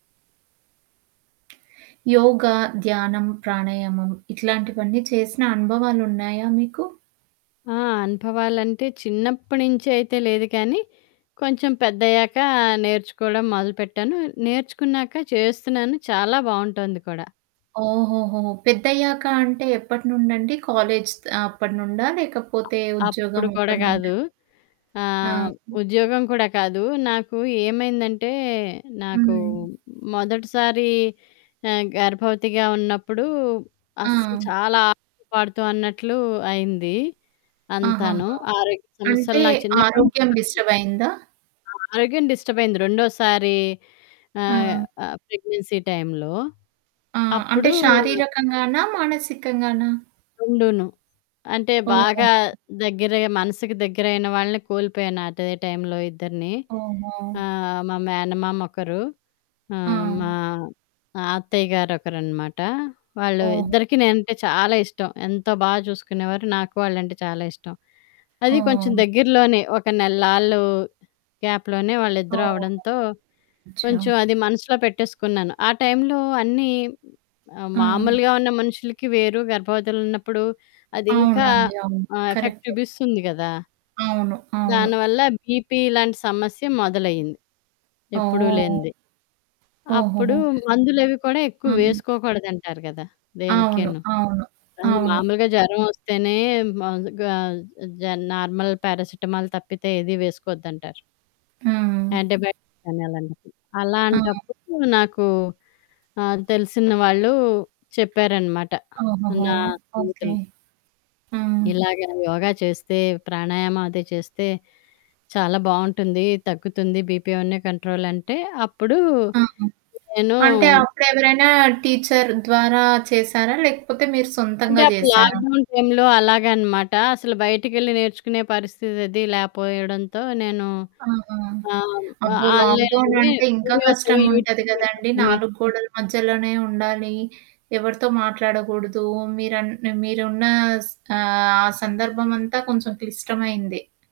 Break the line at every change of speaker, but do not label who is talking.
యోగ, ధ్యానం, ప్రాణాయామం ఇట్లాంటివన్నీ చేసిన అనుభవాలున్నాయా మీకు?
ఆ! అనుభవాలంటే చిన్నప్పటి నుంచయితే లేదు కానీ, కొంచెం పెద్దయ్యాక నేర్చుకోవడం మొదలుపెట్టాను. నేర్చుకున్నాక చేస్తున్నాను చాలా బావుంటోంది కూడా.
ఓహోహో! పెద్దయ్యాక అంటే ఎప్పటినుండండి? కాలేజ్ అప్పటినుండా? లేకపోతే ఉద్యోగం
అప్పుడు కూడా
అప్పటినుండా?
కాదు. ఆహ్,
ఆ!
ఉద్యోగం కూడా కాదు. నాకు ఏమైందంటే నాకు
హ్మ్.
మొదటిసారి ఆహ్, గర్భవతిగా ఉన్నప్పుడు, అస్సలు
ఆ!
చాలా ఆడుతూ పాడుతూ అన్నట్లు అయింది అంతాను.
ఆహాహా!
ఆరోగ్య సమస్యలు
అంటే
నాకు చిన్నప్పుడు నుంచి
ఆరోగ్యం
తక్కువ.
డిస్టర్బ్ అయిందా?
ఆ ఆరోగ్యం డిస్టర్బయింది. రెండోసారి ఆహ్,
ఆ!
ఆ ప్రెగ్నెన్సీ టైమ్‌లో
ఆ! అంటే
అప్పుడు
శారీరకంగానా? మానసికంగానా?
రెండూను. అంటే
ఓహో!
బాగా దగ్గరగా మనసుకి దగ్గరైన వాళ్ళని కోల్పోయాను అదే టైంలో ఇద్దరిని.
అవునా!
ఆ! మా మేనమామొకరు. ఆ!
ఆ!
మా అత్తయ్య గారొరనమాట. వాళ్ళు
ఓహో!
ఇద్దరికి నేనంటే చాలా ఇష్టం. ఎంతో బా చూసుకునేవారు, నాకు వాళ్ళంటే చాలా ఇష్టం. అది కొంచెం
ఆ!
దగ్గరలోనే ఒక నెళ్ళాళ్ళు గ్యాప్‌లోనే వాళ్ళిద్దరూ అవడంతో
అవునండి. అచ్చా!
కొంచెం అది మనసులో పెట్టేసుకున్నాను. ఆ టైంలో అన్నీ, ఆహ్,
అవును.
మామూలుగా ఉన్న మనుషులకి వేరు గర్భవతులున్నప్పుడు అదింకా
అవునండి. అవును.
ఆ ఎఫెక్ట్
కరెక్టే.
చూపిస్తుంది కదా!
అవును. అవును.
దానివల్ల బీపీలాంటి సమస్య మొదలైింది, ఎప్పుడూ
ఓహ్!
లేంది. అప్పుడు
ఓహోహో!
మందులవి కూడా ఎక్కువ
హ్మ్.
వేసుకోకూడదంటారు కదా!
అవును.
దేనికీను.
అవును.
అది
అవును.
మామూలుగా జ్వరవొస్తేనే మగా జ నార్మల్ పారాసిటమాల్ తప్పితే ఏది వేసుకోవద్దంటారు.
హ్మ్.
అంటీబయటిక్స్ కాని అలాంటప్పుడు.
ఆ!
అలాంటప్పుడు నాకు ఆహ్, తెలిసిన వాళ్ళు చెప్పారనమాట.
ఓహోహో!
నా
ఓకే.
జీవితంలో
హ్మ్.
ఇలాగ యోగా చేస్తే, ప్రాణాయామం అది చేస్తే చాలా బావుంటుంది. తగ్గుతుంది బీపీ అవన్నీ కంట్రోలంటే అప్పుడు
హ్మ్.
నేను
అంటే అప్పుడెవరైనా టీచర్ ద్వారా చేశారా? లేకపోతే మీరు
అంటే
సొంతంగా
అప్పుడు
జేశారా?
లాక్‌డౌన్ టైంలో అలాగనమాట. అసలు బయటికెళ్ళి నేర్చుకునే పరిస్థితది లేపోయడంతో నేను
ఆహా!
ఆహ్, ఆహ్,
అబ్బో! లాక్‌డౌన్
ఆన్‌లైన్‌లోనే
అంటే ఇంకా
వీడియోస్ అవి,
కష్టంగుంటది
యూట్యూబ్ వీడియోస్
కదండీ,
అని
నాలుగు గోడల మధ్యలోనే ఉండాలి. ఎవరితో మాట్లాడకూడదు. మీరం మీరున్న స్ ఆహ్, ఆ సందర్భమంతా కొంచెం క్లిష్టమైంది.